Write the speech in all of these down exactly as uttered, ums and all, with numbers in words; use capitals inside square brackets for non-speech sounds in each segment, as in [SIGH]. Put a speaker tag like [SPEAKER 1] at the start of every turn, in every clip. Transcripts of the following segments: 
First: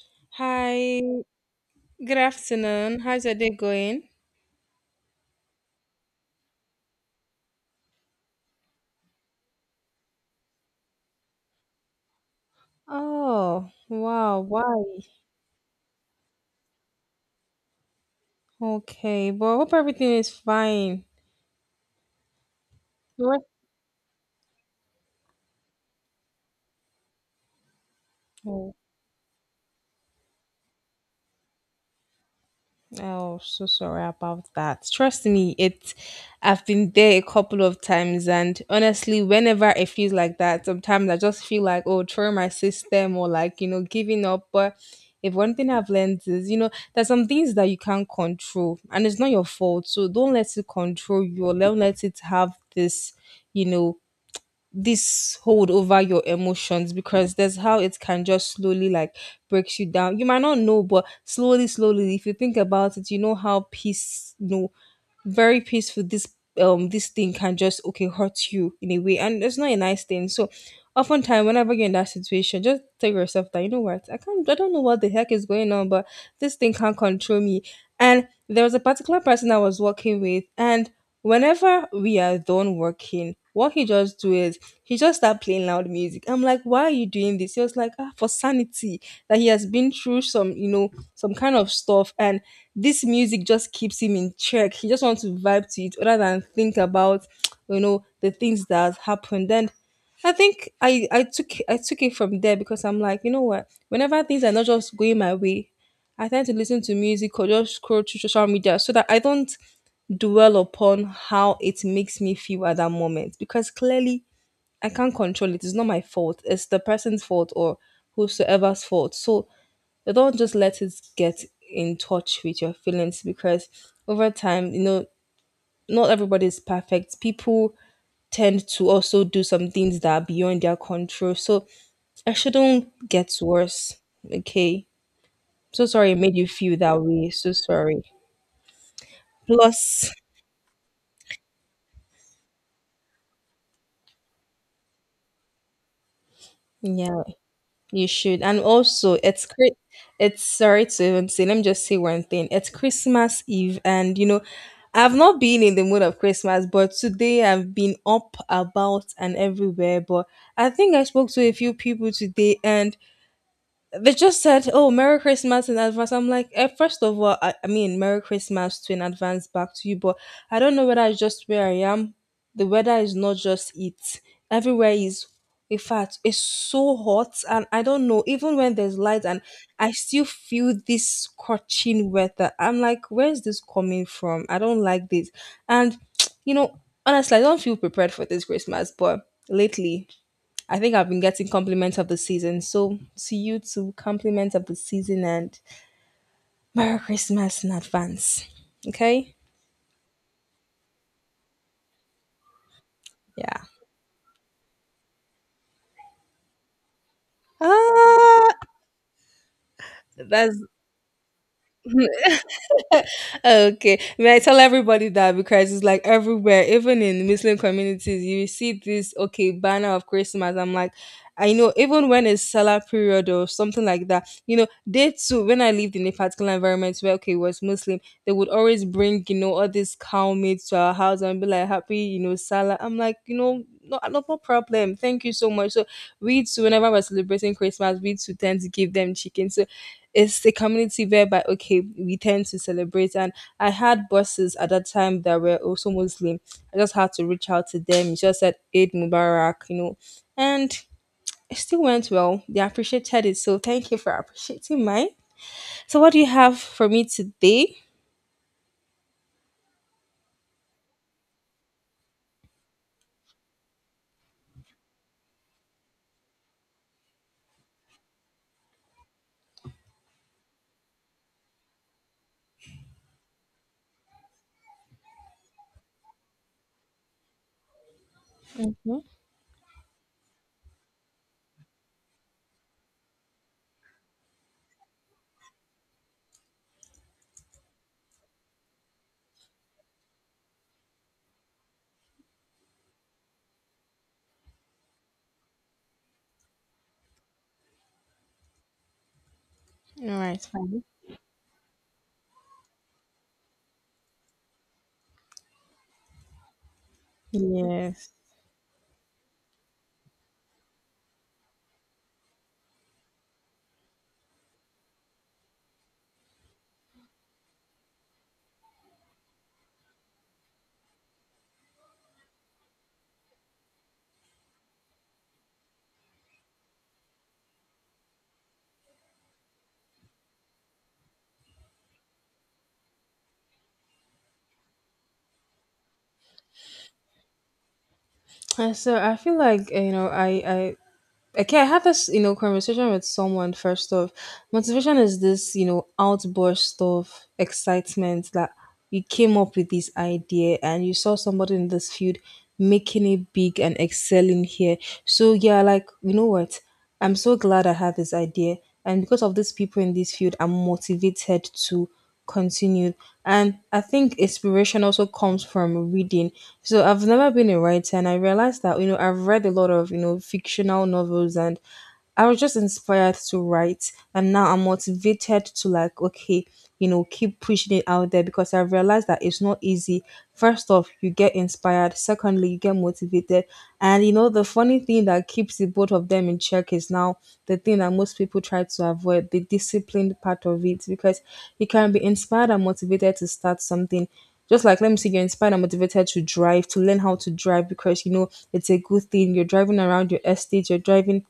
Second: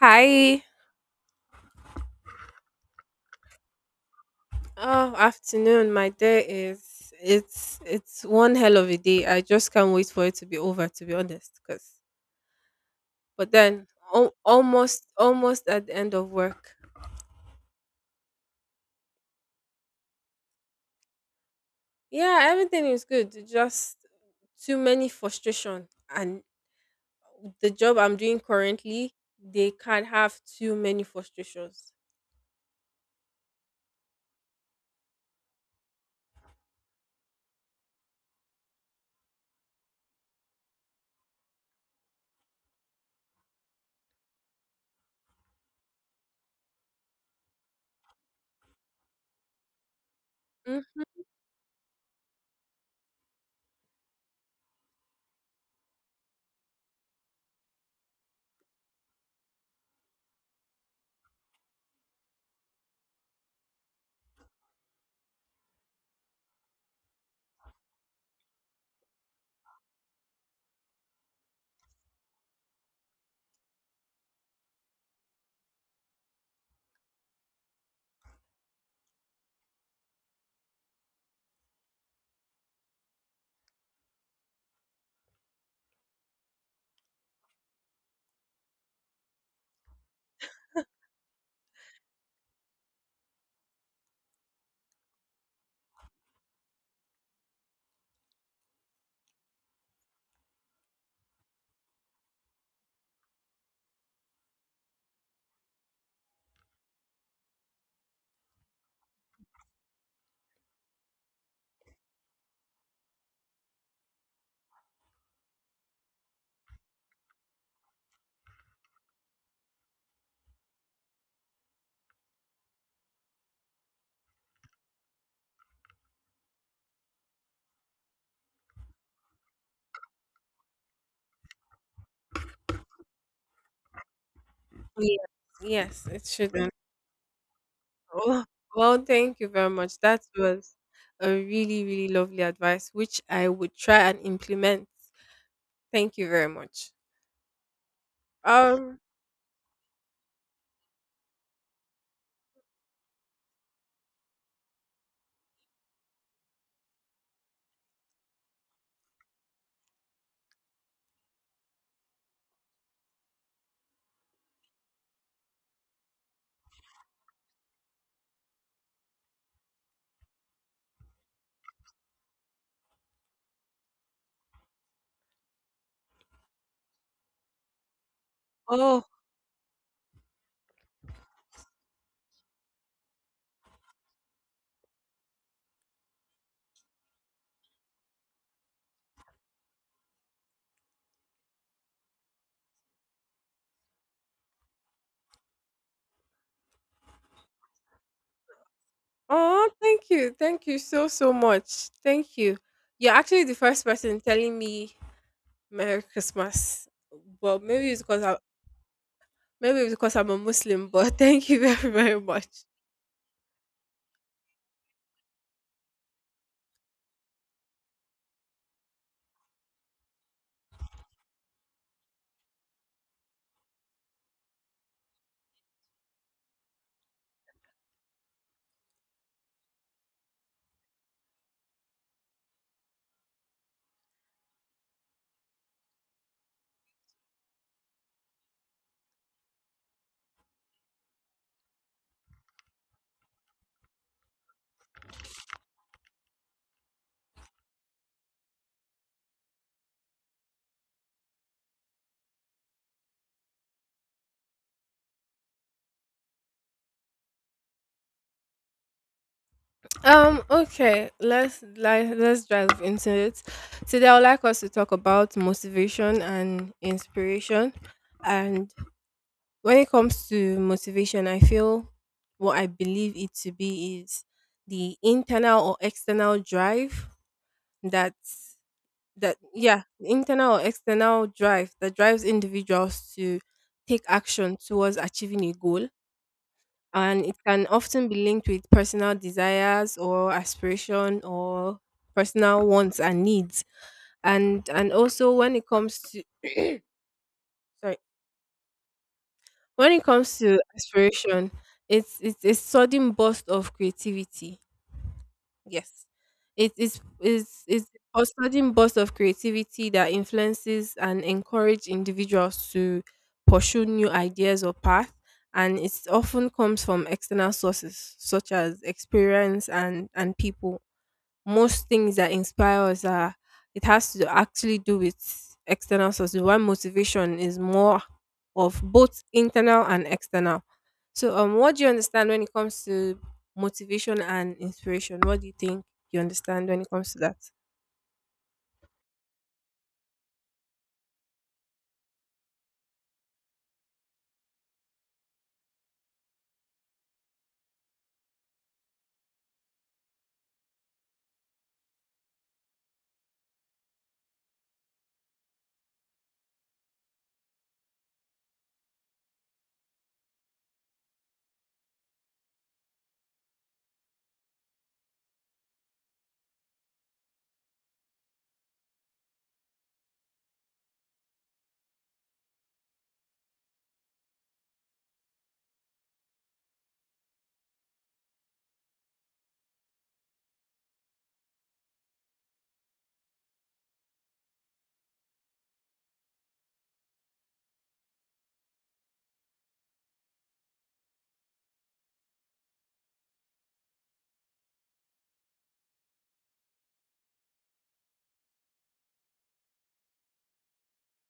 [SPEAKER 1] Hi.
[SPEAKER 2] Hi, good afternoon. How's your day going?
[SPEAKER 1] Oh, afternoon. My day is it's it's one hell of a day. I just can't wait for it to be over. To be honest, cause but
[SPEAKER 2] Oh,
[SPEAKER 1] then al-
[SPEAKER 2] wow, why?
[SPEAKER 1] almost almost at the end of work.
[SPEAKER 2] Okay, but hope everything is fine.
[SPEAKER 1] Yeah, everything is
[SPEAKER 2] What?
[SPEAKER 1] good. Just too many frustration, and the job I'm doing currently, they can't have too many frustrations.
[SPEAKER 2] Oh, so sorry about that. Trust me, it I've been there a couple of times and honestly, whenever it feels like that, sometimes I just feel like, oh, throwing my system or like, you know, giving up. But if one thing I've learned is, you know, there's some things that you can't control and it's not your fault. So don't let it
[SPEAKER 1] Mm?
[SPEAKER 2] control you or don't let it have this, you know, this hold over your emotions because there's how it can just slowly like breaks you down. You might not know, but slowly, slowly, if you think about it, you know how peace, you know, very peaceful this um this thing can just okay hurt you in a way, and it's not a nice thing. So oftentimes whenever you're in that situation, just tell yourself that you know what, I can't I don't know what the heck is going on, but this thing can't control me. And there was a particular person I was working with, and whenever we are done working, what he just do is he just start playing loud music. I'm like, why are you doing this? He was like, ah, for sanity. That he has been through some, you know, some kind of stuff, and this music just keeps him in check. He just wants to vibe to it rather than think about, you know, the things that happened. And I think I I took I took it from there because I'm like, you know what? Whenever things are not just going my way, I tend to listen to music or just scroll through social media so that I don't dwell upon how it makes me feel at that moment because clearly I can't control it. It's not my fault. It's the person's fault or whosoever's fault. So don't just let it get in touch with your feelings because over time, you know, not everybody is perfect. People tend to also do some things that are beyond their control. So I shouldn't get worse. Okay.
[SPEAKER 1] Yeah.
[SPEAKER 2] So
[SPEAKER 1] Yes,
[SPEAKER 2] sorry it
[SPEAKER 1] it
[SPEAKER 2] made you
[SPEAKER 1] should.
[SPEAKER 2] feel that way. So sorry.
[SPEAKER 1] Oh, well, thank you very much.
[SPEAKER 2] Plus,
[SPEAKER 1] That was a really, really lovely advice, which I would try and implement. Thank you very much.
[SPEAKER 2] yeah, you should. And
[SPEAKER 1] Um,
[SPEAKER 2] also, it's cri- it's sorry to even say, let me just say one thing. It's Christmas Eve, and you know, I've not been in the mood of Christmas, but today I've been up about and everywhere. But I think I spoke to a few people today, and they just said, "Oh, Merry Christmas in advance." I'm like, eh, first of all, I, I mean, Merry Christmas to in advance back to you, but I don't know whether it's just where I am. The weather is not just it. Everywhere is, in fact, it's so hot, and I don't know. Even when there's
[SPEAKER 1] oh,
[SPEAKER 2] light, and I still feel this scorching weather. I'm like, where is this coming from? I don't like this, and [TSK] you know, honestly, I don't feel prepared for this Christmas, but lately I think I've been getting compliments of the season. So to you too, compliments of the season and Merry Christmas in advance. Okay?
[SPEAKER 1] oh, thank you. Thank you so, so much. Thank you. You're actually the
[SPEAKER 2] Yeah.
[SPEAKER 1] first person telling me Merry Christmas. Well, maybe it's because I
[SPEAKER 2] Ah,
[SPEAKER 1] maybe it's because I'm a
[SPEAKER 2] that's
[SPEAKER 1] Muslim, but [LAUGHS] thank you very, very much.
[SPEAKER 2] okay. May I tell everybody that because it's like everywhere even in Muslim communities you see this okay banner of Christmas. I'm like, I know even when it's Salah period or something like that, you know, they too when I lived in a particular environment where okay it was Muslim, they would always bring, you know, all these cow meat to our house and be like happy, you know, Salah. I'm like, you know, no, no, no problem. Thank you so much. So we too, whenever we're celebrating Christmas, we too tend to give them chicken. So it's a community whereby okay we tend to celebrate and I had bosses at that time that were also Muslim. I just had to reach out to them, you just said Eid Mubarak, you know, and it still went well, they appreciated it. So thank you for appreciating mine. So what do you have for me today?
[SPEAKER 1] Um, okay, let's like let's dive into it. Today I would like us to talk about motivation and inspiration. And when it comes to motivation, I feel what I believe it to be is the internal or external drive that
[SPEAKER 2] Mhm. All
[SPEAKER 1] that yeah, the internal or external drive that drives individuals to take action towards achieving a goal, and it can often be linked with personal desires or aspiration or personal wants and needs. And and also when it comes to sorry, when it comes
[SPEAKER 2] right,
[SPEAKER 1] to
[SPEAKER 2] fine,
[SPEAKER 1] aspiration, it's it's a sudden burst of creativity. Yes. It is is is
[SPEAKER 2] yes.
[SPEAKER 1] a sudden burst of creativity that influences and encourage individuals to pursue new ideas or paths, and it often comes from external sources such as experience and and people. Most things that inspire us are, it has to actually do with external sources. Why motivation is more of both internal and external. So, um, what do you understand when it comes to motivation and inspiration? What do you think you understand when it comes to that?
[SPEAKER 2] And so I feel like, you know, i i okay I had this, you know, conversation with someone. First off, motivation is this, you know, outburst of excitement that you came up with this idea and you saw somebody in this field making it big and excelling here. So yeah, like, you know what, I'm so glad I had this idea, and because of these people in this field I'm motivated to continued. And I think inspiration also comes from reading. So I've never been a writer, and I realized that you know I've read a lot of you know fictional novels and I was just inspired to write and now I'm motivated to like okay, you know, keep pushing it out there because I've realized that it's not easy. First off, you get inspired, secondly, you get motivated. And you know, the funny thing that keeps the both of them in check is now the thing that most people try to avoid, the disciplined part of it, because you can be inspired and motivated to start something. Just like let me see, you're inspired and motivated to drive, to learn how to drive, because you know it's a good thing, you're driving around your estate, you're driving,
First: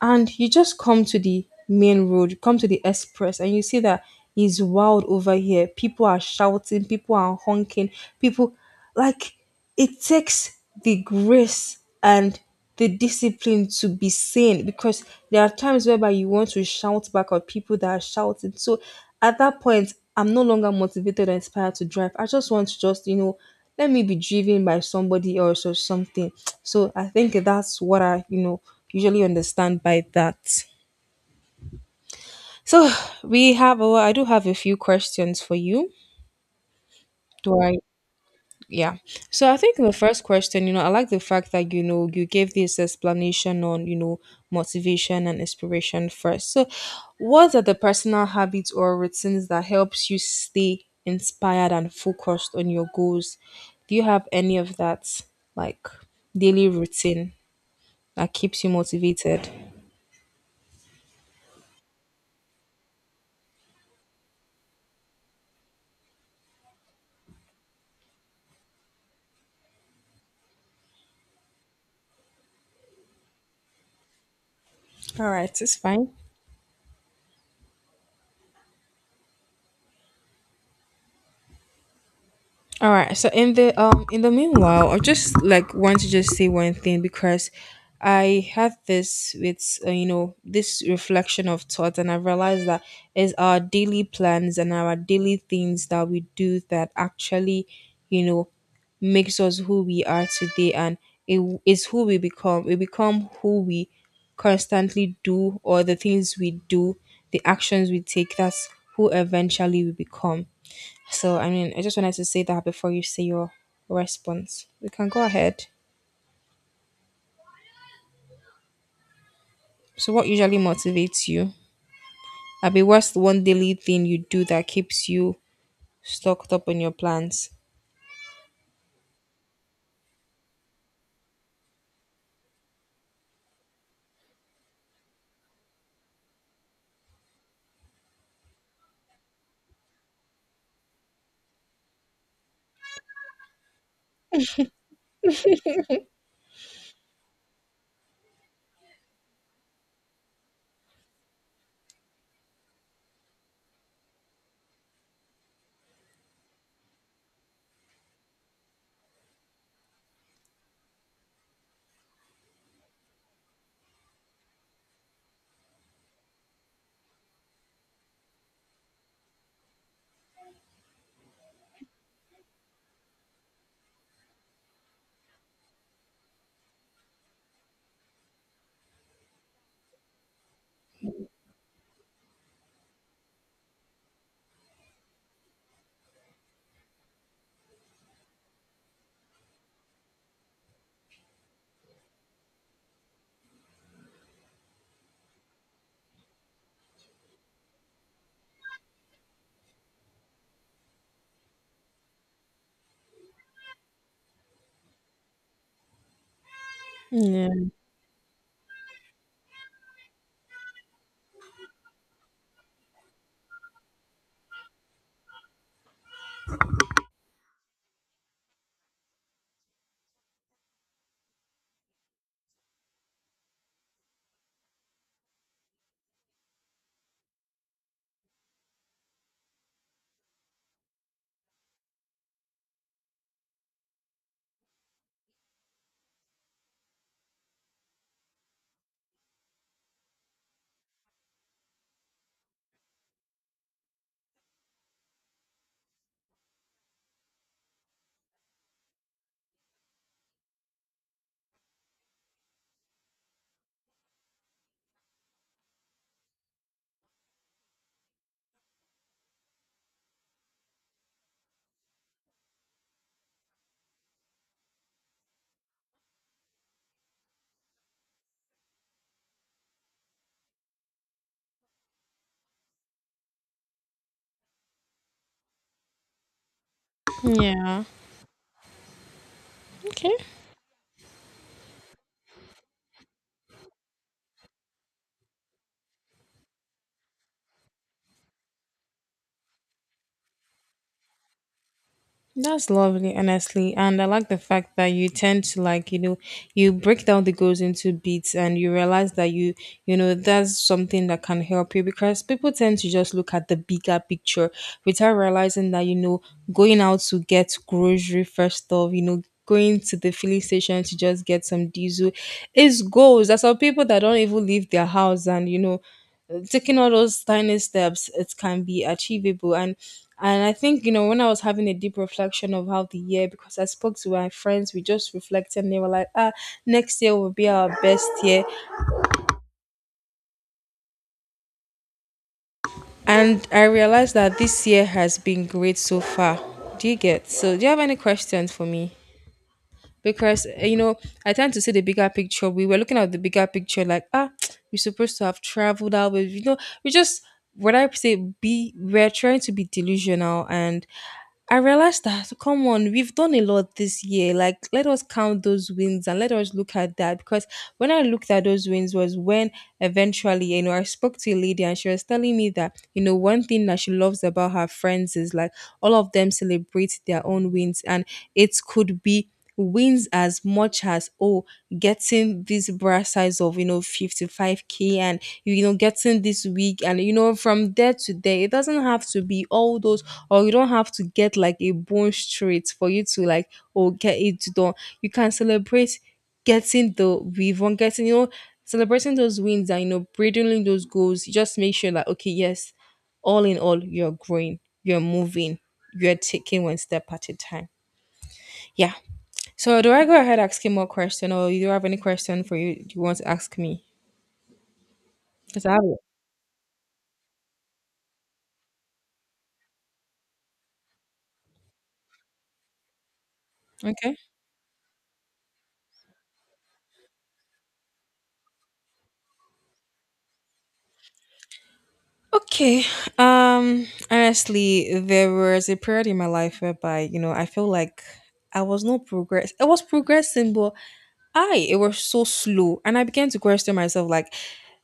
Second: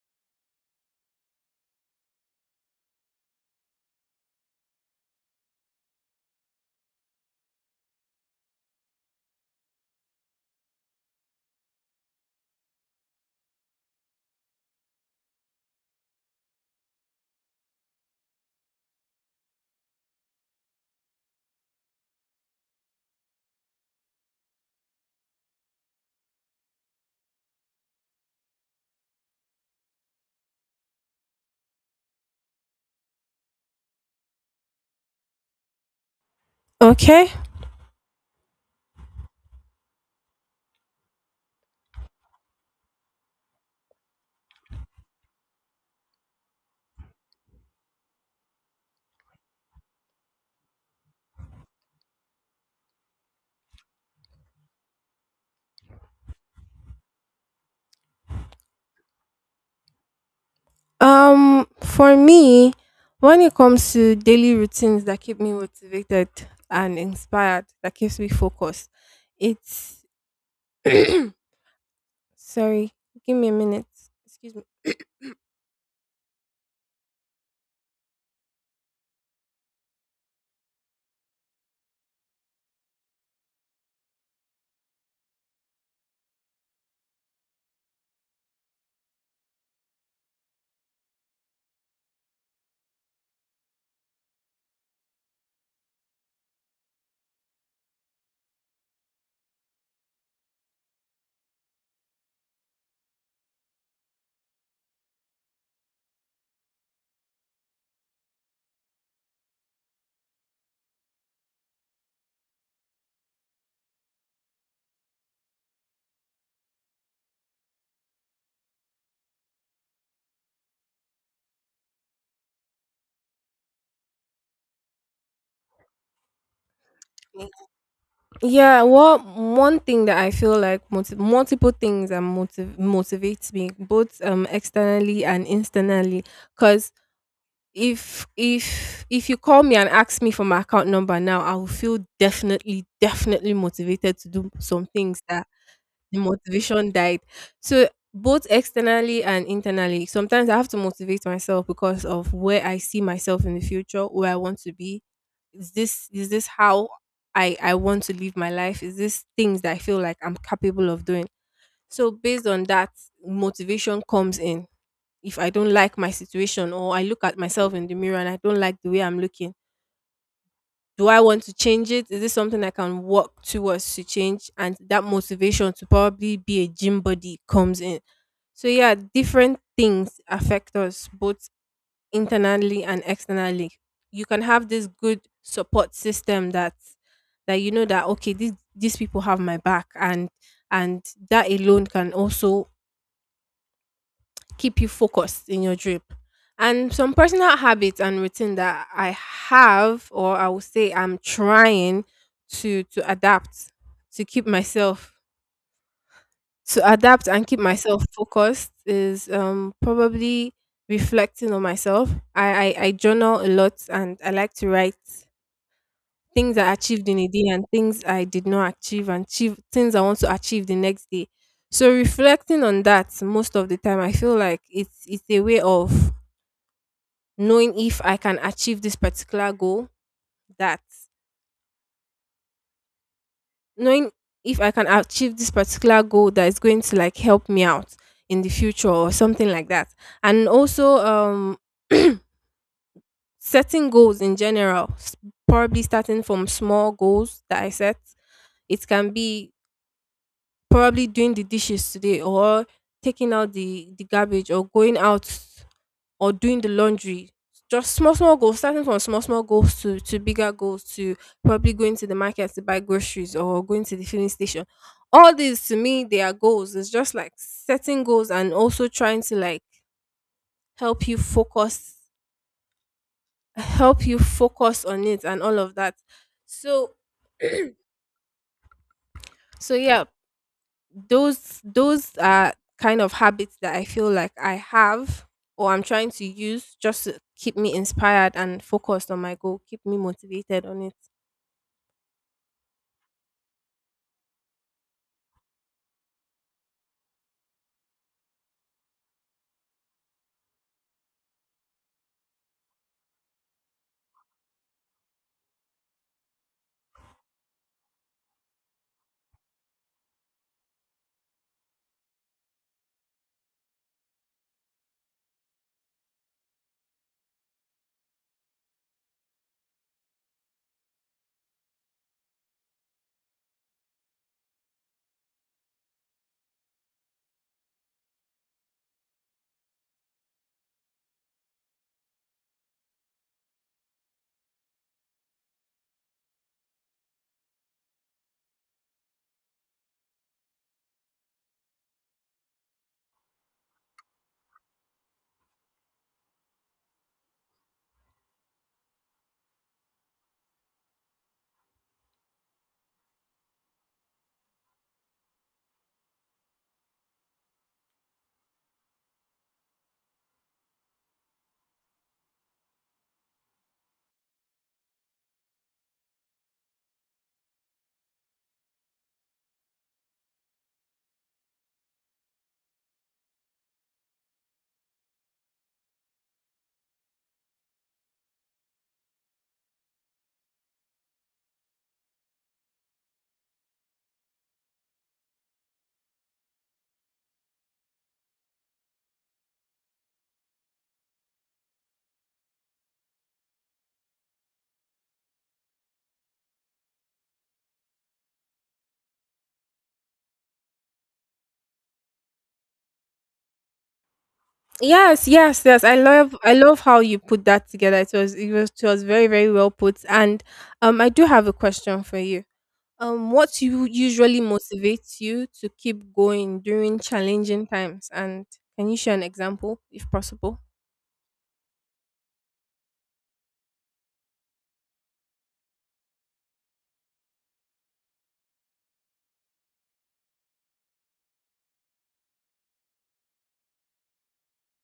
[SPEAKER 2] and you just come to the main road, you come to the express, and you see that it's wild over here. People are shouting, people are honking, people like it takes the grace and the discipline to be sane because there are times whereby you want to shout back at people that are shouting. So at that point, I'm no longer motivated or inspired to drive. I just want to just, you know, let me be driven by somebody else or something. So I think that's what I, you know, usually understand by that. So we have, oh, I do have a few questions for you.
[SPEAKER 1] Okay.
[SPEAKER 2] Do I Yeah. So I think the first question, you know, I like the fact that, you know, you gave this explanation on, you know, motivation and inspiration first. So what are the personal habits or routines that helps you stay inspired and focused on your goals? Do you have any of that like daily routine that keeps you motivated?
[SPEAKER 1] Um, for me, when it comes to daily routines that keep me motivated and inspired, that keeps me focused, it's [CLEARS THROAT] sorry, give me a minute. Excuse me.
[SPEAKER 2] All right, it's fine. All right. So in the um in the meanwhile, I just like want to just say one thing because I had this with uh, you know this reflection of thought, and I realized that it's our daily plans and our daily things that we do that actually you know makes us who we are today, and it is who we become. We become who we constantly do, or the things we do, the actions we take. That's who eventually we become. So, I mean, I just wanted to say that before you say your response. We can go ahead. So, what usually motivates you? I be what's the one daily thing you do that keeps you stocked up on your plans?
[SPEAKER 1] [CLEARS THROAT] Yeah, well, one thing that I feel like multi- multiple things that motiv- motivates me, both um externally and internally, cuz if if if you call me and ask me for my account number now, I will feel definitely definitely motivated to do some things that the motivation died. So both externally and internally, sometimes I have to motivate myself because of where I see myself in the future, where I want to be, is this is this how i i want to live my life, is this things that I feel like I'm capable of doing. So based on that, motivation comes in. If I don't like my situation or I look at myself in the mirror and I don't like the way I'm looking, do I want to change it, is this something I can work towards to change? And that motivation to probably be a gym body comes in. So yeah, different things affect us both internally and externally. You can have this good support system that that you know that okay, these these people have my back, and and that alone can also keep you focused in your drip. And some personal habits and routine that I have, or I would say I'm trying to to adapt to keep myself to adapt and
[SPEAKER 2] Yeah.
[SPEAKER 1] keep myself focused is um probably reflecting on myself. I, I I journal a lot, and I like to write things I achieved in a day and things I did not achieve and achieve things I want to achieve the next day. So reflecting on that most of the time, I feel like it's it's a way of knowing if I can achieve this particular goal that knowing if I can achieve this particular goal that is going to like help me out in the future or something like that. And also um [CLEARS THROAT] setting goals in general, s- probably starting from small goals that I set. It can be probably doing the dishes today or taking out the the garbage or going out or doing the laundry. Just small, small goals, starting from small, small goals to, to bigger goals, to probably going to the market to buy groceries or going to the filling station. All these to me, they are goals. It's just like setting goals and also trying to like help you focus, help you focus on it and all of that. So,
[SPEAKER 2] Yeah.
[SPEAKER 1] so yeah,
[SPEAKER 2] Okay.
[SPEAKER 1] those, those are kind of habits that I feel like I have or I'm trying to use just to keep me inspired and focused on my goal, keep me motivated on it.
[SPEAKER 2] That's lovely, honestly. And I like the fact that you tend to like, you know, you break down the goals into beats and you realize that you, you know, that's something that can help you because people tend to just look at the bigger picture without realizing that, you know, going out to get grocery first off, you know, going to the filling station to just get some diesel is goals. There's some people that don't even leave their house and, you know, taking all those tiny steps it can be achievable. and and I think, you know, when I was having a deep reflection of how the year, because I spoke to my friends, we just reflected and they were like ah next year will be our best year. And I realized that this year has been great so far. Do you get, so do you have any questions for me? Because eh, you know, I tend to see the bigger picture. We were looking at the bigger picture, like ah, [TSK] we're supposed to have traveled out with you know we just what I say be we're trying to be delusional. And I realized that come on, we've done a lot this year. Like let us count those wins and let us look at that. Because when I looked at those wins was when eventually, you know, I spoke to a lady and she was telling me that, you know, one thing that she loves about her friends is like all of them celebrate their own wins. And it could be wins as much as, oh, getting this bra size of you know fifty-five k, and you know getting this wig, and you know from there to there. It doesn't have to be all those, or you don't have to get like a bone straight for you to like, oh, get it done. You can celebrate getting the weave on, getting you know celebrating those wins and you know bridging those goals. Just make sure that, okay, yes, all in all, you're growing, you're moving, you're taking one step at a time. Yeah. So do I go ahead asking more question, or you do have any question for you you want to ask me?
[SPEAKER 1] Yes, yes,
[SPEAKER 2] Because I have
[SPEAKER 1] yes. I
[SPEAKER 2] it.
[SPEAKER 1] love I love how you put that together. It was it was it was very, very well put. And um I do have a question for you. Um what you
[SPEAKER 2] Okay.
[SPEAKER 1] usually motivates you to keep going during challenging times? And can you share an example if possible?
[SPEAKER 2] Okay. Um. Honestly, there was a period in my life whereby you know I feel like I was no progress. I was progressing, but I it was so slow, and I began to question myself. Like,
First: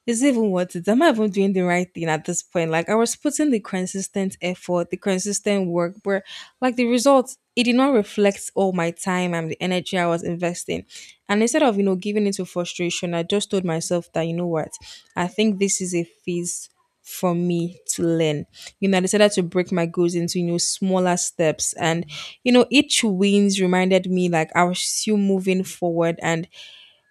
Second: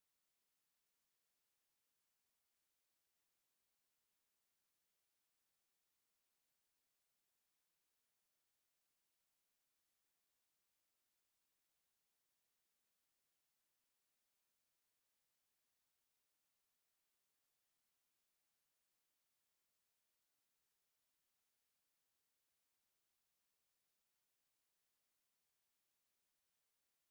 [SPEAKER 2] it's even worth it. Am I even doing the right thing at this point? Like, I was putting the consistent effort, the consistent work, but like the results, it did not reflect all my time and the energy I was investing. And instead of, you know, giving into frustration, I just told myself that, you know what, I think this is a phase for me to learn. You know, I decided to break my goals into, you know, smaller steps. And, you know, each wins reminded me like I was still moving forward, and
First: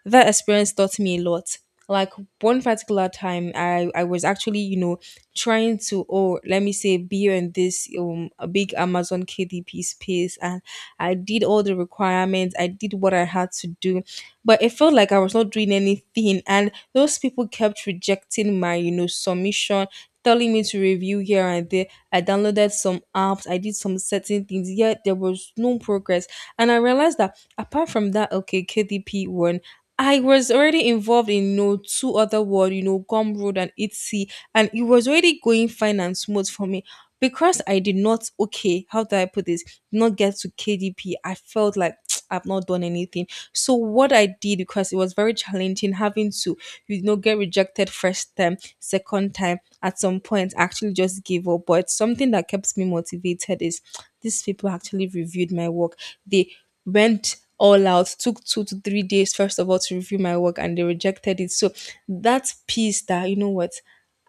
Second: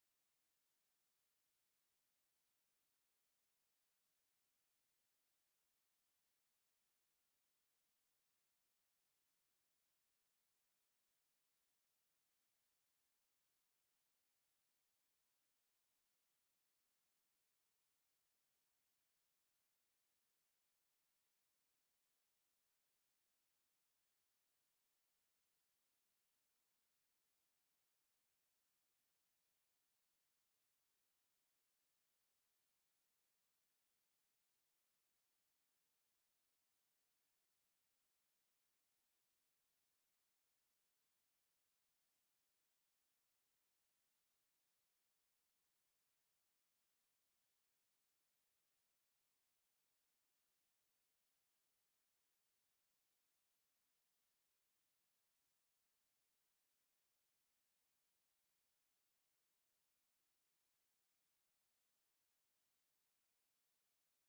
[SPEAKER 2] that experience taught me a lot. Like one particular time, I I was actually you know trying to, oh, let me say, be in this um a big Amazon K D P space, and I did all the requirements. I did what I had to do, but it felt like I was not doing anything, and those people kept rejecting my you know submission. Telling me to review here and there. I downloaded some apps. I did some certain things. Yet there was no progress, and I realized that apart from that, okay, K D P one. I was already involved in you know, two other world, you know, Gum Road and Etsy, and it was already going fine and smooth for me. Because I did not, okay, how do I put this? Did not get to K D P. I felt like [TSK] I've not done anything. So what I did, because it was very challenging having to, you know, get rejected first time, second time, at some point, I actually just gave up. But something that kept me motivated is [TSK] these people actually reviewed my work. They went all out, took two to three days first of all to review my work, and they rejected it. So that piece that, you know what,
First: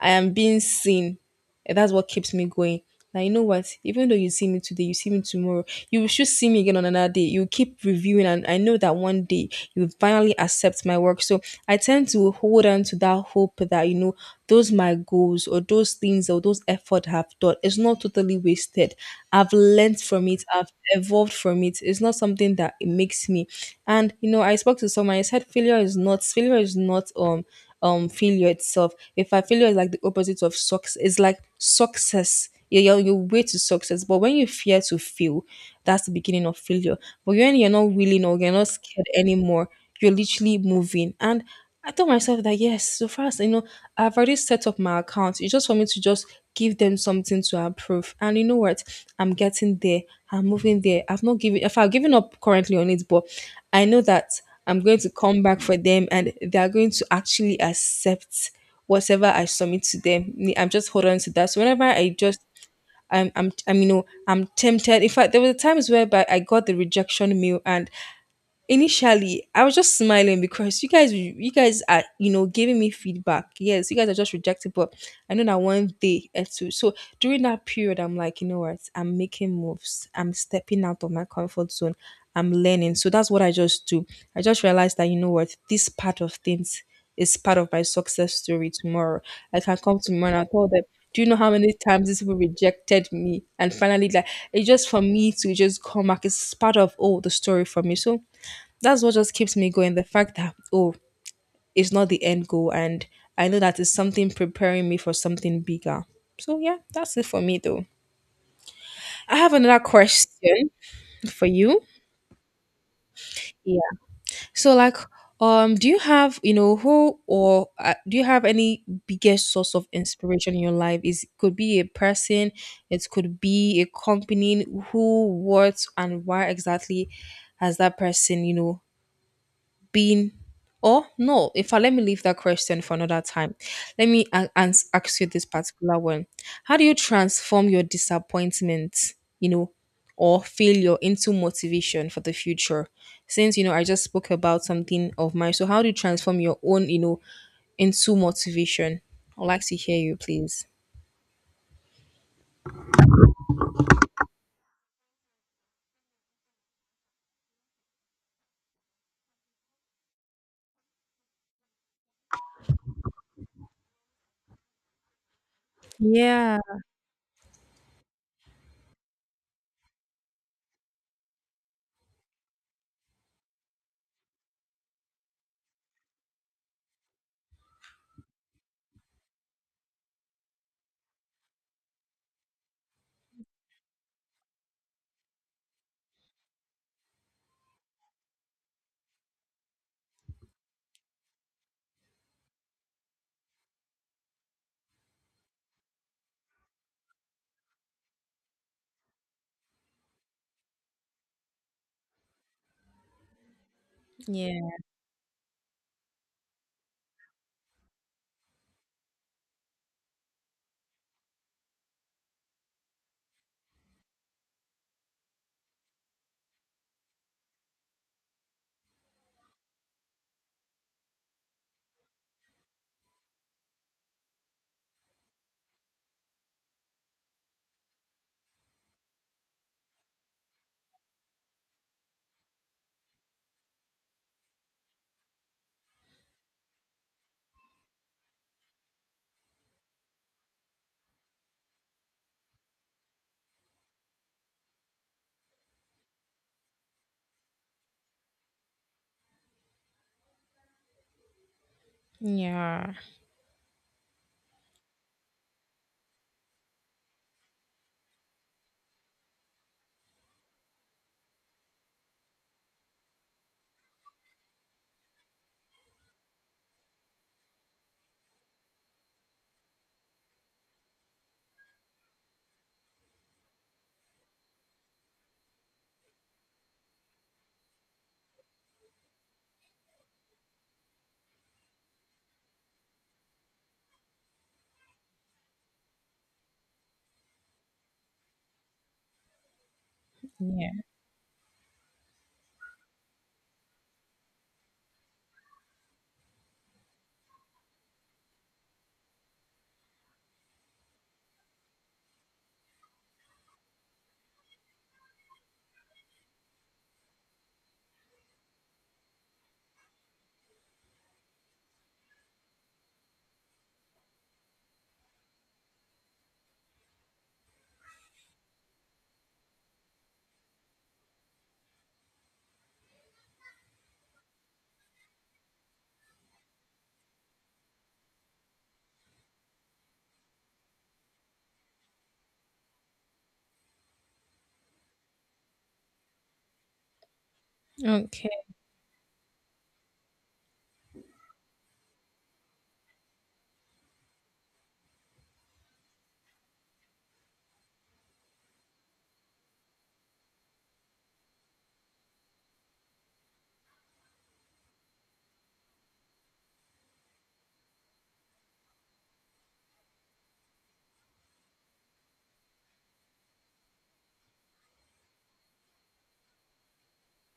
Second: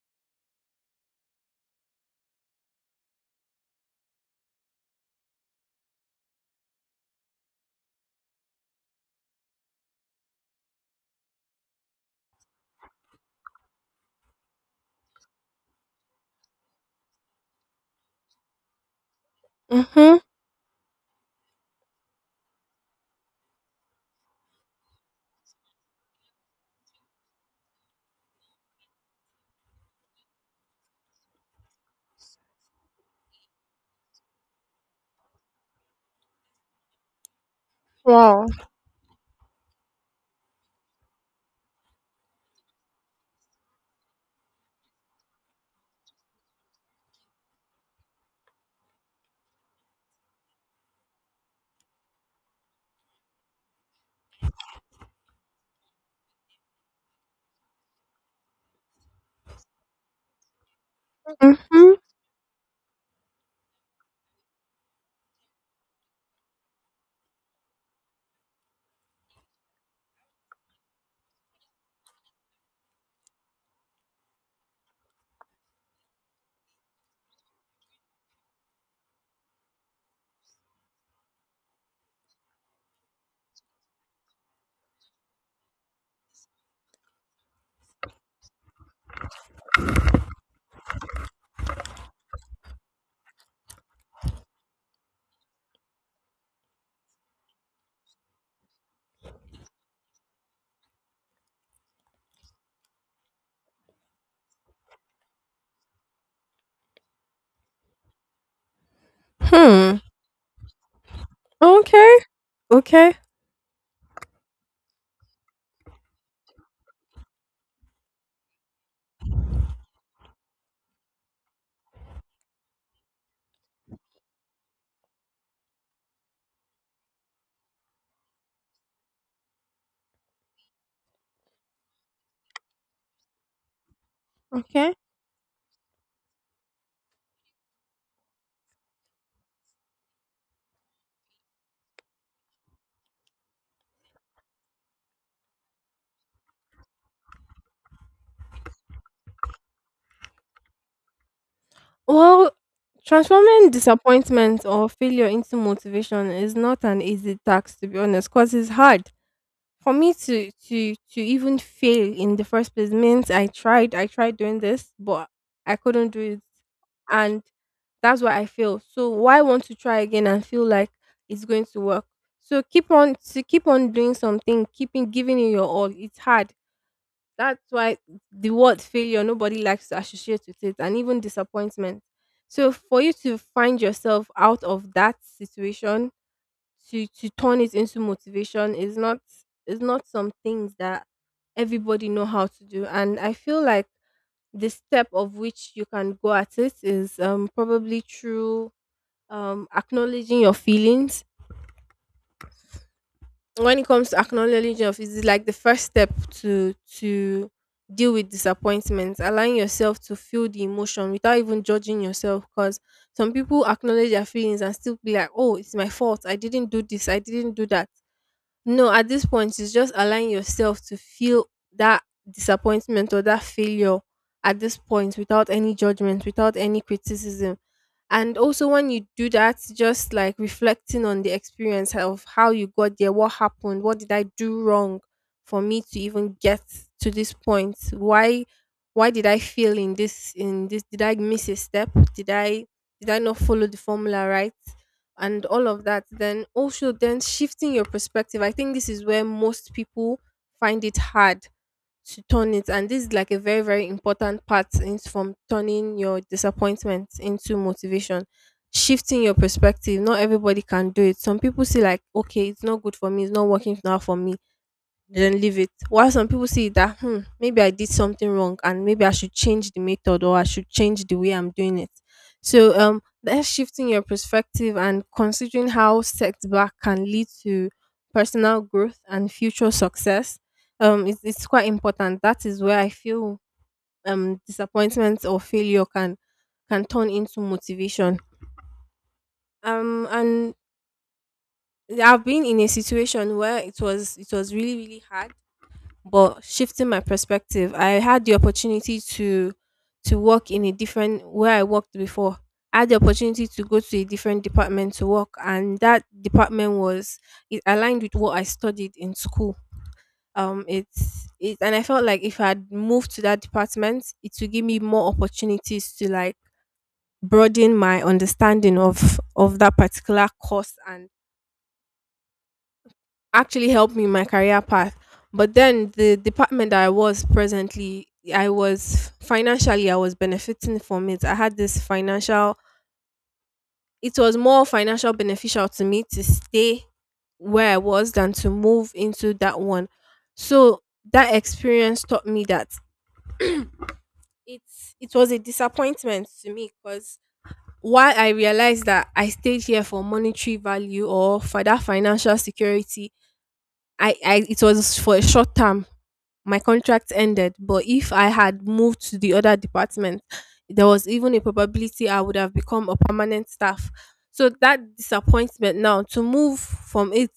[SPEAKER 2] I am being seen, and that's what keeps me going. Now you know what? Even though you see me today, you see me tomorrow, you should see me again on another day. You keep reviewing, and I know that one day you'll finally accept my work. So I tend to hold on to that hope that you know those my goals or those things or those effort I have done, it's not totally wasted. I've learned
[SPEAKER 1] Mm-hmm.
[SPEAKER 2] from it. I've evolved from it. It's not something that it makes me. And you know, I spoke to someone. I said failure is not, failure is not um um failure itself. If I, failure is like the opposite of success, it's like success. You're, you're, you're way to success. But when you fear to fail, that's the beginning of failure. But when you're not willing or
[SPEAKER 1] Wow.
[SPEAKER 2] you're not scared anymore, you're literally moving. And I told myself that yes, so fast, you know, I've already set up my account. It's just for me to just give them something to approve. And you know what? I'm getting there. I'm moving there. I've not given, if I've given up currently on it, but I know that I'm going to come back for them, and they are going to actually accept whatever I submit to them. Me- I'm just holding on to that. So whenever
[SPEAKER 1] Mm-hmm.
[SPEAKER 2] I just, I'm I'm I'm you know I'm tempted. In fact, there were times whereby I got the rejection mail, and initially I was just smiling because you guys you guys are you know giving me feedback. Yes, you guys are just rejecting, but I know that one day or two. So during that period, I'm like, you know what, I'm making moves. I'm stepping out of my comfort zone. I'm learning. So that's what I just do. I just realized that, you know what, this part of things is part of my success story tomorrow. I can come tomorrow and I tell them, do you know how many times these people rejected me? And finally, like, it's just for me to just come back. It's part of all the story for me. So that's what just keeps me going. The fact that, oh, it's not the end goal, and I know that it's something preparing me for something bigger. So yeah, that's it for me though. I have another
[SPEAKER 1] Hmm.
[SPEAKER 2] question for you.
[SPEAKER 1] Okay. Okay.
[SPEAKER 2] Yeah. So like, um, do you have you know who or uh, do you have any biggest source of inspiration in your life? Is, could be a person, it could be a company. Who, what, and why exactly has that person you know been, or no, if I, let me leave that question for another time. Let me a- ans-
[SPEAKER 1] Okay.
[SPEAKER 2] ask you this particular one. How do you transform your disappointment, you know, or failure into motivation for the future? Since, you know, I just spoke about something of mine. So how do you transform your own, you know, into motivation? I'd like to hear you, please.
[SPEAKER 1] Well, transforming disappointment or failure into motivation is not an easy task, to be honest, because it's hard. For me to to to even fail in the first place means I tried I tried doing this but I couldn't do it,
[SPEAKER 2] Yeah,
[SPEAKER 1] and that's why I failed. So why want to try again and feel like it's going to work? So keep on to keep on doing something, keeping giving it your all. It's hard. That's why the word failure nobody likes to associate with it, and even disappointment. So for you to find yourself out of that situation to to turn it into motivation is not is not some things that everybody know how to do. And I feel like the step of which you can go at it is, um, probably through um, acknowledging your feelings. When it comes to
[SPEAKER 2] yeah,
[SPEAKER 1] acknowledging your feelings, it's like the first step to to deal with disappointment, allowing yourself to feel the emotion without even judging yourself, because some people acknowledge their feelings and still be like, oh, it's my fault, I didn't do this, I didn't do that. No, at this point, it's just allowing yourself to feel that disappointment or that failure at this point without any judgment, without any criticism. And also, when you do that, just like reflecting on the experience of how you got there, what happened, what did I do wrong for me to even get to this point? Why, why did I fail in this? In this, did I miss a step? Did I, did I not follow the formula right? And all of that, then also then shifting your perspective. I think this is where most people find it hard to turn it, and
[SPEAKER 2] yeah,
[SPEAKER 1] this is like a very, very important part in from turning your disappointment into motivation. Shifting your perspective, not everybody can do it. Some people see like, okay, it's not good for me, it's not working now for me, they then leave it. While some people see that, hmm, maybe I did something wrong and maybe I should change the method or I should change the way I'm doing it. So, um, that's shifting your perspective and considering how setback can lead to personal growth and future success. Um, it's, it's quite important. That is where I feel um disappointment or failure can can turn into motivation. Um, and
[SPEAKER 2] yeah.
[SPEAKER 1] I've been in a situation where it was it was really, really hard, but shifting my perspective, I had the opportunity to to work in a different where I worked before, I had the opportunity to go to a different department to work, and that department was it aligned with what I studied in school. Um it's it and I felt like if I had moved to that department, it would give me more opportunities to like broaden my understanding of of that particular course and actually helped me in my career path. But then the department that I was presently, I was financially I was benefiting from it. I had this financial, it was more financial beneficial to me to stay where I was
[SPEAKER 2] Okay,
[SPEAKER 1] than to move into that one. So that experience taught me that it's it was a disappointment to me, because while I realized that I stayed here for monetary value or for that financial security, I, I it was for a short term. My contract ended, but if I had moved to the other department, there was even a probability I would have become a permanent staff. So that disappointment now to move from it,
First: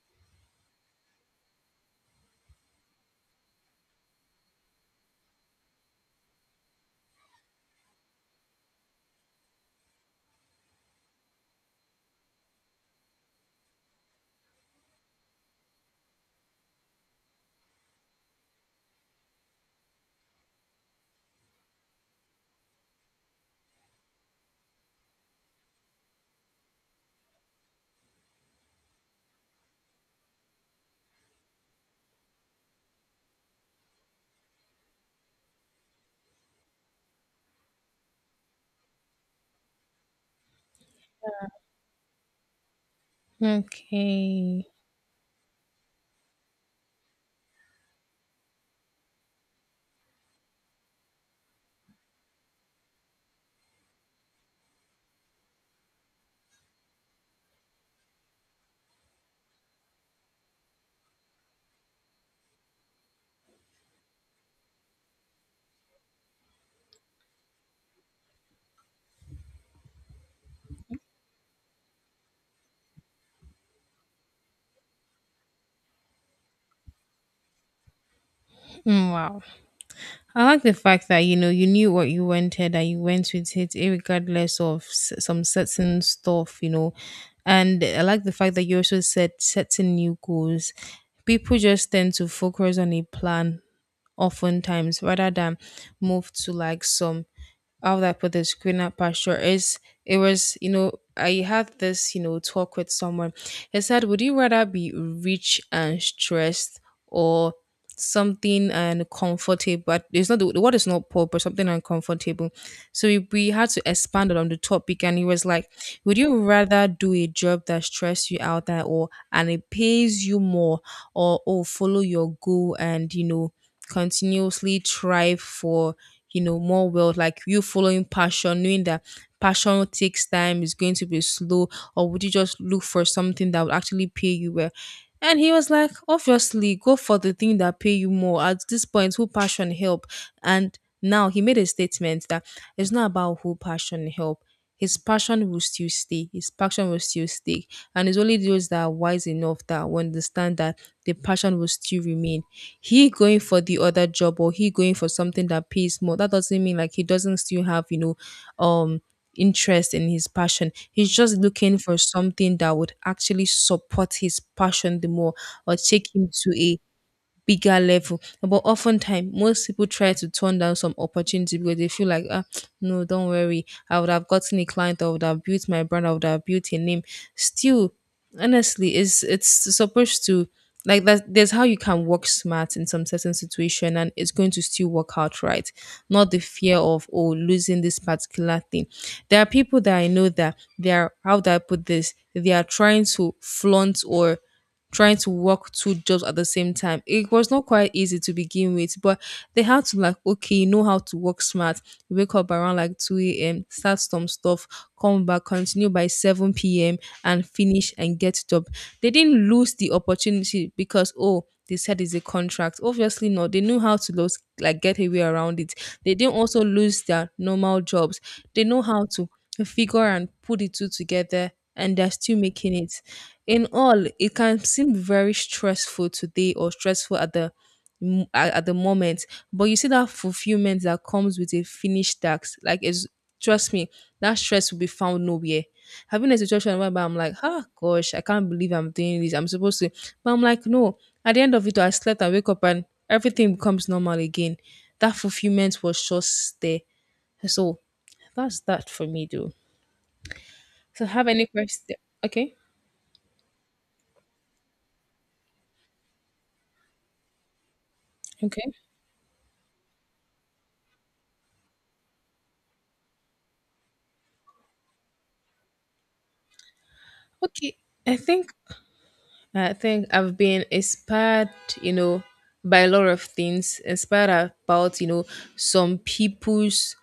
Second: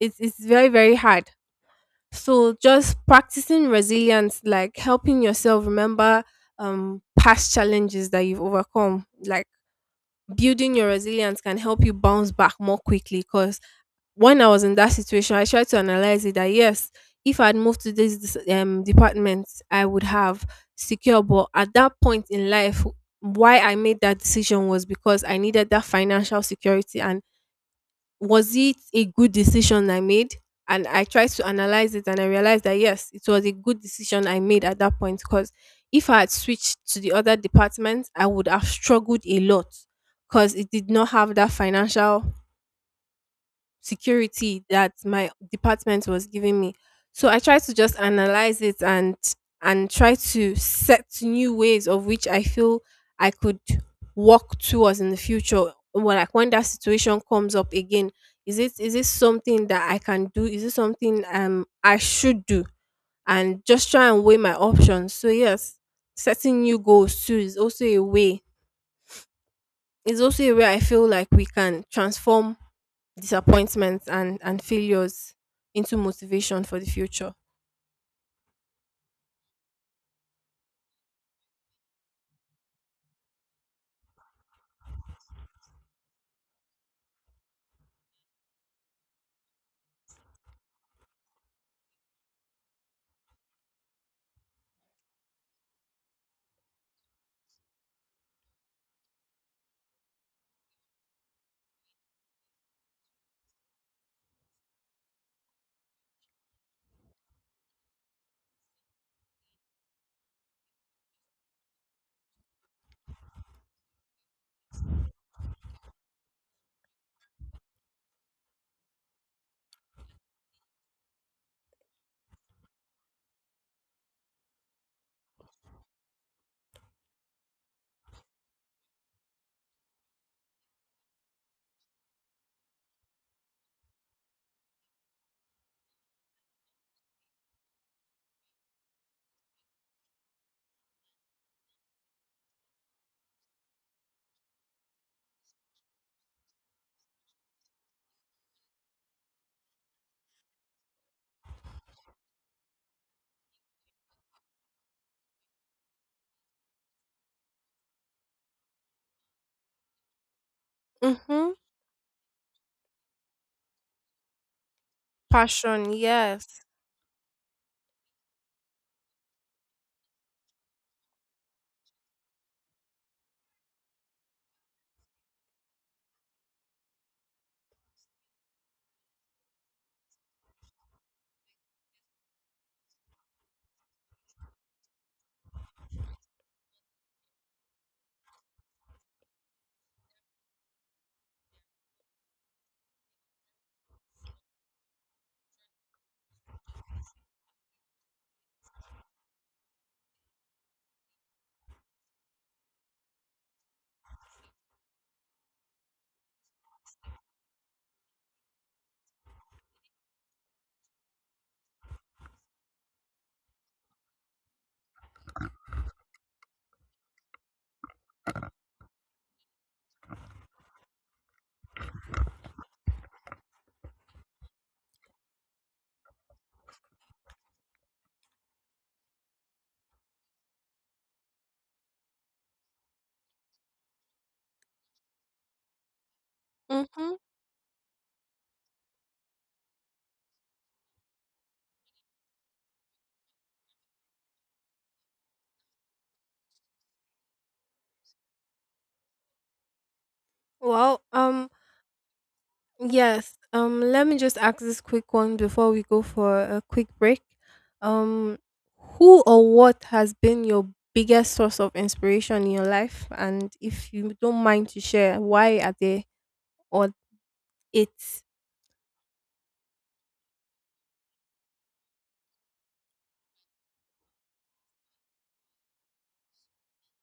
[SPEAKER 1] it it's very, very hard. So just practicing resilience, like helping yourself remember um past challenges that you've overcome, like building your resilience can help you bounce back more quickly, because when I was in that situation, I tried to analyze it that yes, if I had moved to this dis- um, department, I would have secured. But at that point in life, why I made that decision was because I needed that financial security. And was it a good decision I made? And I tried to analyze it and I realized that yes, it was a good decision I made at that point, because if I had switched to the other department, I would have struggled a lot because it did not have that financial security
[SPEAKER 2] okay.
[SPEAKER 1] that my department was giving me. So I tried to just analyze it and and try to set new ways of which I feel I could walk towards in the future. Well, like when that situation comes up again, is it is this something that I can do? Is it something um I should do? And just try and weigh my options. So yes, setting new goals too is also a way. It's also a way I feel like we can transform disappointments and and failures into motivation for the future.
[SPEAKER 2] Mm, wow. I like the fact that you know you knew what you wanted and you went with it, regardless of s- some certain stuff, you know. And I like the fact that you also set setting new goals. People just tend to focus on a plan oftentimes rather than move to like some, how would I put this, greener pasture. Is, it was, you know, I had this, you know, talk with someone. He said, would you rather be rich and stressed, or something and comfortable? But it's not the, the word is not poor, but something uncomfortable. So we, we had to expand on the topic, and he was like, would you rather do a job that stress you out and, or and it pays you more, or or follow your goal and you know continuously thrive for you know more? Well, like you following passion, knowing that passion takes time, is going to be slow, or would you just look for something that would actually pay you well? And he was like, obviously go for the thing that pay you more. At this point, who passion help? And now he made a statement that it's not about who passion help. His passion will still stay. His passion will still stay. And it's only those that are wise enough that will understand that the passion will still remain. He going for the other job, or he going for something that pays more, that doesn't mean like he doesn't still have, you know, um interest in his passion. He's just
[SPEAKER 1] Mhm.
[SPEAKER 2] looking for something that would actually support his passion the more, or
[SPEAKER 1] Passion,
[SPEAKER 2] take him to
[SPEAKER 1] yes.
[SPEAKER 2] a bigger level. But oftentimes, most people try to turn down some opportunity because they feel like, ah, no, don't worry, I would have gotten a client, I would have built my brand, I would have built a name. Still, honestly, it's it's supposed to, like, that there's how you can work smart in some certain situation and it's going to still work out right. Not the fear of, oh, losing this particular thing. There are people that I know that they are, how do I put this, they are trying to flaunt or trying to work two jobs at the same time. It was not quite easy to begin with, but they had to like, okay, you know how to work smart. You wake up around like two a m, start some stuff, come back, continue by seven p m and finish and get job. They didn't lose the opportunity because, oh, they said it's a contract. Obviously not. They knew how to lose, like get a way around it. They didn't also lose their normal jobs. They know how to figure and put the two together, and they're still making it. In all, it can seem very stressful today or stressful at the m- at at the moment, but you see that fulfillment that comes with a finished task. Like, it's, trust me, that stress will be found nowhere. Having a situation where I'm
[SPEAKER 1] Mhm.
[SPEAKER 2] like, ah, gosh, I can't believe I'm doing this. I'm supposed to, but I'm like, no. At the end of it, I slept, I wake up, and everything becomes normal again. That fulfillment was just there. So that's that for me, though.
[SPEAKER 1] Well,
[SPEAKER 2] So have any
[SPEAKER 1] um
[SPEAKER 2] question? Okay,
[SPEAKER 1] yes. Um let me just ask this quick one before we go for a quick break. Um
[SPEAKER 2] okay,
[SPEAKER 1] who or what has been your biggest source of inspiration in your life, and if you don't mind to share, why are they or
[SPEAKER 2] okay. I
[SPEAKER 1] it's?
[SPEAKER 2] think I think I've been inspired, you know, by a lot of things. Inspired about, you know, some people's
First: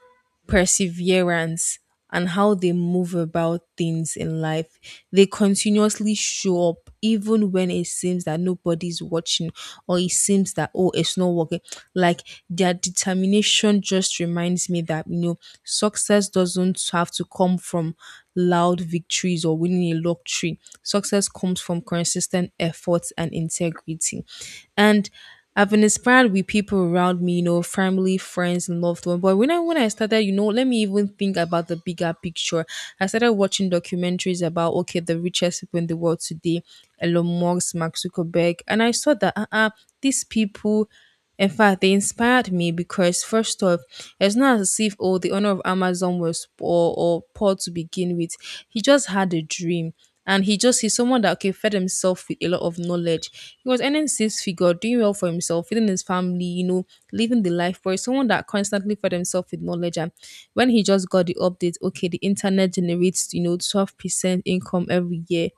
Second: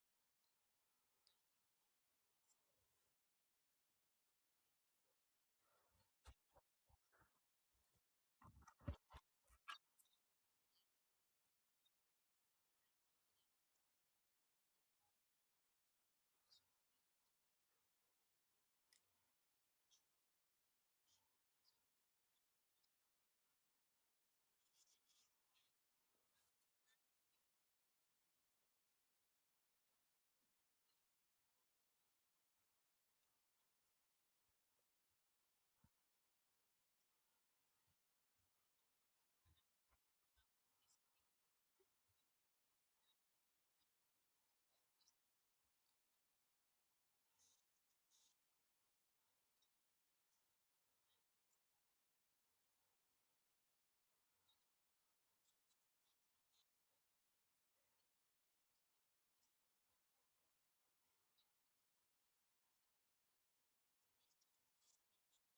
[SPEAKER 2] perseverance, and how they move about things in life. They continuously show up even when it seems that nobody's watching or it seems that oh it's not working. Like their determination just reminds me that you know success doesn't have to come from loud victories or winning a lottery. Success comes from consistent efforts and integrity. And I've been inspired with people around me, you know, family, friends, and loved one. But when I when I started, you know, let me even think about the bigger picture. I started watching documentaries about okay, the richest people in the world today, Elon Musk, Mark Zuckerberg, and I saw that uh-uh, these people in fact, they inspired me because, first off, it's not as if oh the owner of Amazon was poor or poor to begin with. He just had a dream, and he just he's someone that okay fed himself with a lot of knowledge. He was earning six figure, doing well for himself, feeding his family, you know, living the life. But he's someone that constantly fed himself with knowledge, and when he just got the update, okay, the internet generates you know twelve percent income every year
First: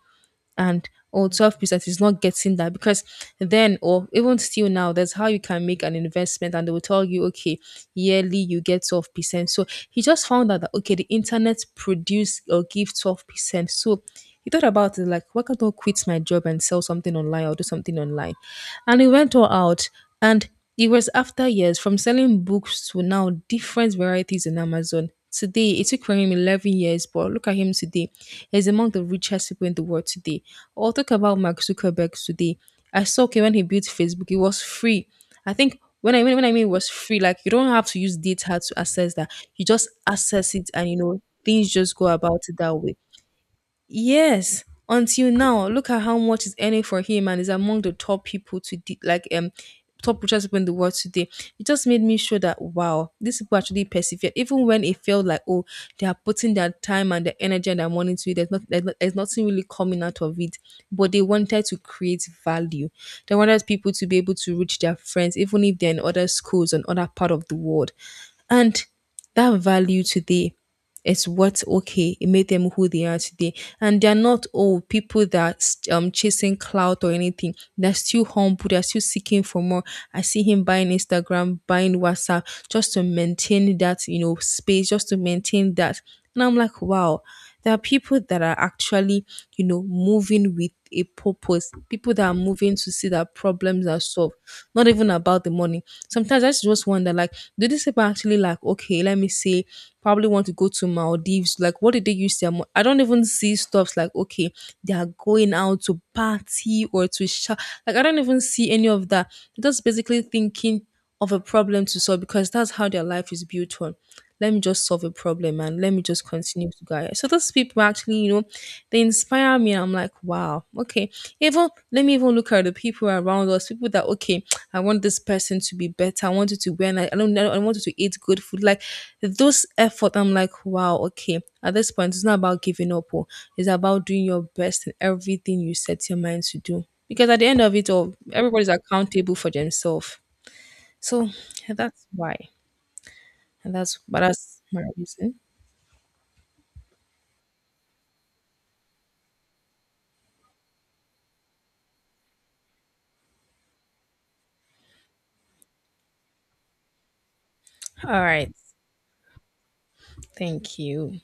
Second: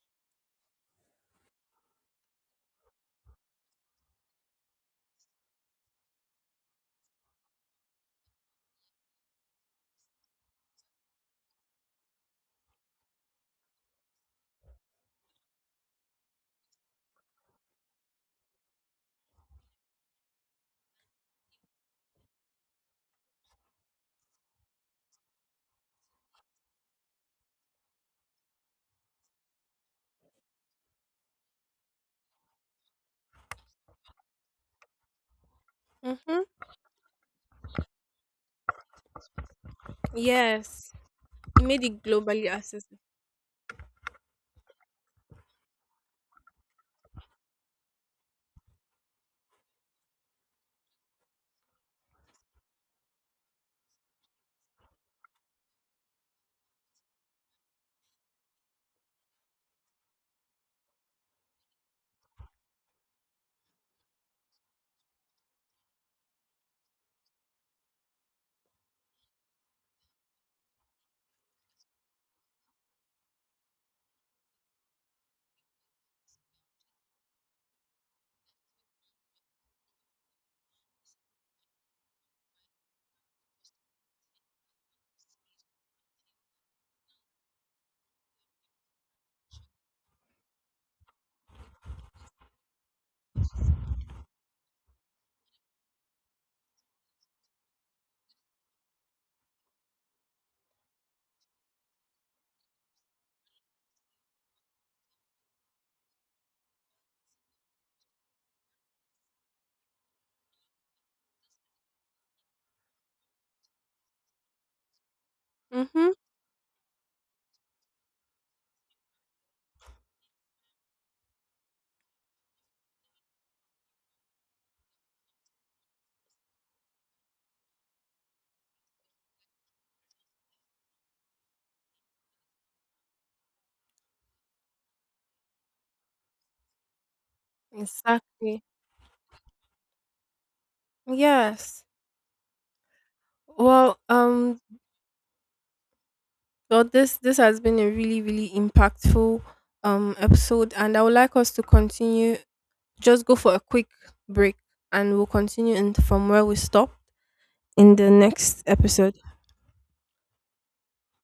[SPEAKER 2] and or twelve percent is not getting that because then or even still now that's how you can make an investment and they will tell you okay yearly you get twelve percent. So he just found out that okay the internet produce or give twelve percent. So he thought about it like, why can't I quit my job and sell something online or do something online? And he went all out and it was after years from selling books to now different varieties on Amazon. Today, it took him eleven years, but look at him today. He's among the richest people in the world today. Or talk about Mark Zuckerberg today. I saw okay, when he built Facebook, it was free. I think when I mean when
[SPEAKER 1] Mhm.
[SPEAKER 2] I mean it was free, like you don't have to use data to access that. You just access it and
[SPEAKER 1] Yes.
[SPEAKER 2] you know
[SPEAKER 1] You
[SPEAKER 2] things
[SPEAKER 1] made
[SPEAKER 2] just
[SPEAKER 1] it
[SPEAKER 2] go about
[SPEAKER 1] globally
[SPEAKER 2] it that way.
[SPEAKER 1] accessible.
[SPEAKER 2] Yes, until now, look at how much is earning for him and is among the top people to de- like um top richest people in the world today. It just made me sure that wow, these people actually persevere even when it felt like oh they are putting their time and their energy and their money to it. There's not there's, not, there's nothing really coming out of it, but they wanted to create value. They wanted people to be able to reach their friends even if they're in other schools and other part of the world, and that value today it's what's okay. It made them who they are today. And they're not all people that um chasing clout or anything. They're still humble. They're still seeking for more. I see him buying Instagram, buying WhatsApp, just to maintain that, you know, space, just to maintain that. And I'm like, wow, there are people that are actually, you know, moving with a purpose. People that are moving to see that problems are solved. Not even about the money. Sometimes I just wonder, like, do these people actually like, okay, let me see probably want to go to Maldives. Like, what did they use their? Mo- I don't even see stuffs like okay, they are going out to party or to show. Like, I don't even see any of that. They're just basically thinking of a problem to solve because that's how their life is built on. Let me just solve a problem and let me
[SPEAKER 1] Mhm.
[SPEAKER 2] just continue to guide. So those people actually, you know, they inspire me. I'm like, wow, okay. Even let me even look at the people around us, people that okay, I want this person to be better. I want you to wear. Nice, I don't. I want you to eat good food. Like those effort. I'm like, wow, okay. At this point, it's not about giving up. Oh, it's about doing your best in everything you set your mind to do. Because at the end of it all,
[SPEAKER 1] Exactly.
[SPEAKER 2] everybody's accountable for themselves. So
[SPEAKER 1] Yes.
[SPEAKER 2] that's why. And that's
[SPEAKER 1] Well,
[SPEAKER 2] but
[SPEAKER 1] um,
[SPEAKER 2] that's my reason.
[SPEAKER 1] well, this this has been a really, really impactful um episode, and I would like us to continue. Just go for a quick break, and we'll continue in from where we stop in the
[SPEAKER 2] All right.
[SPEAKER 1] next episode.
[SPEAKER 2] Thank you.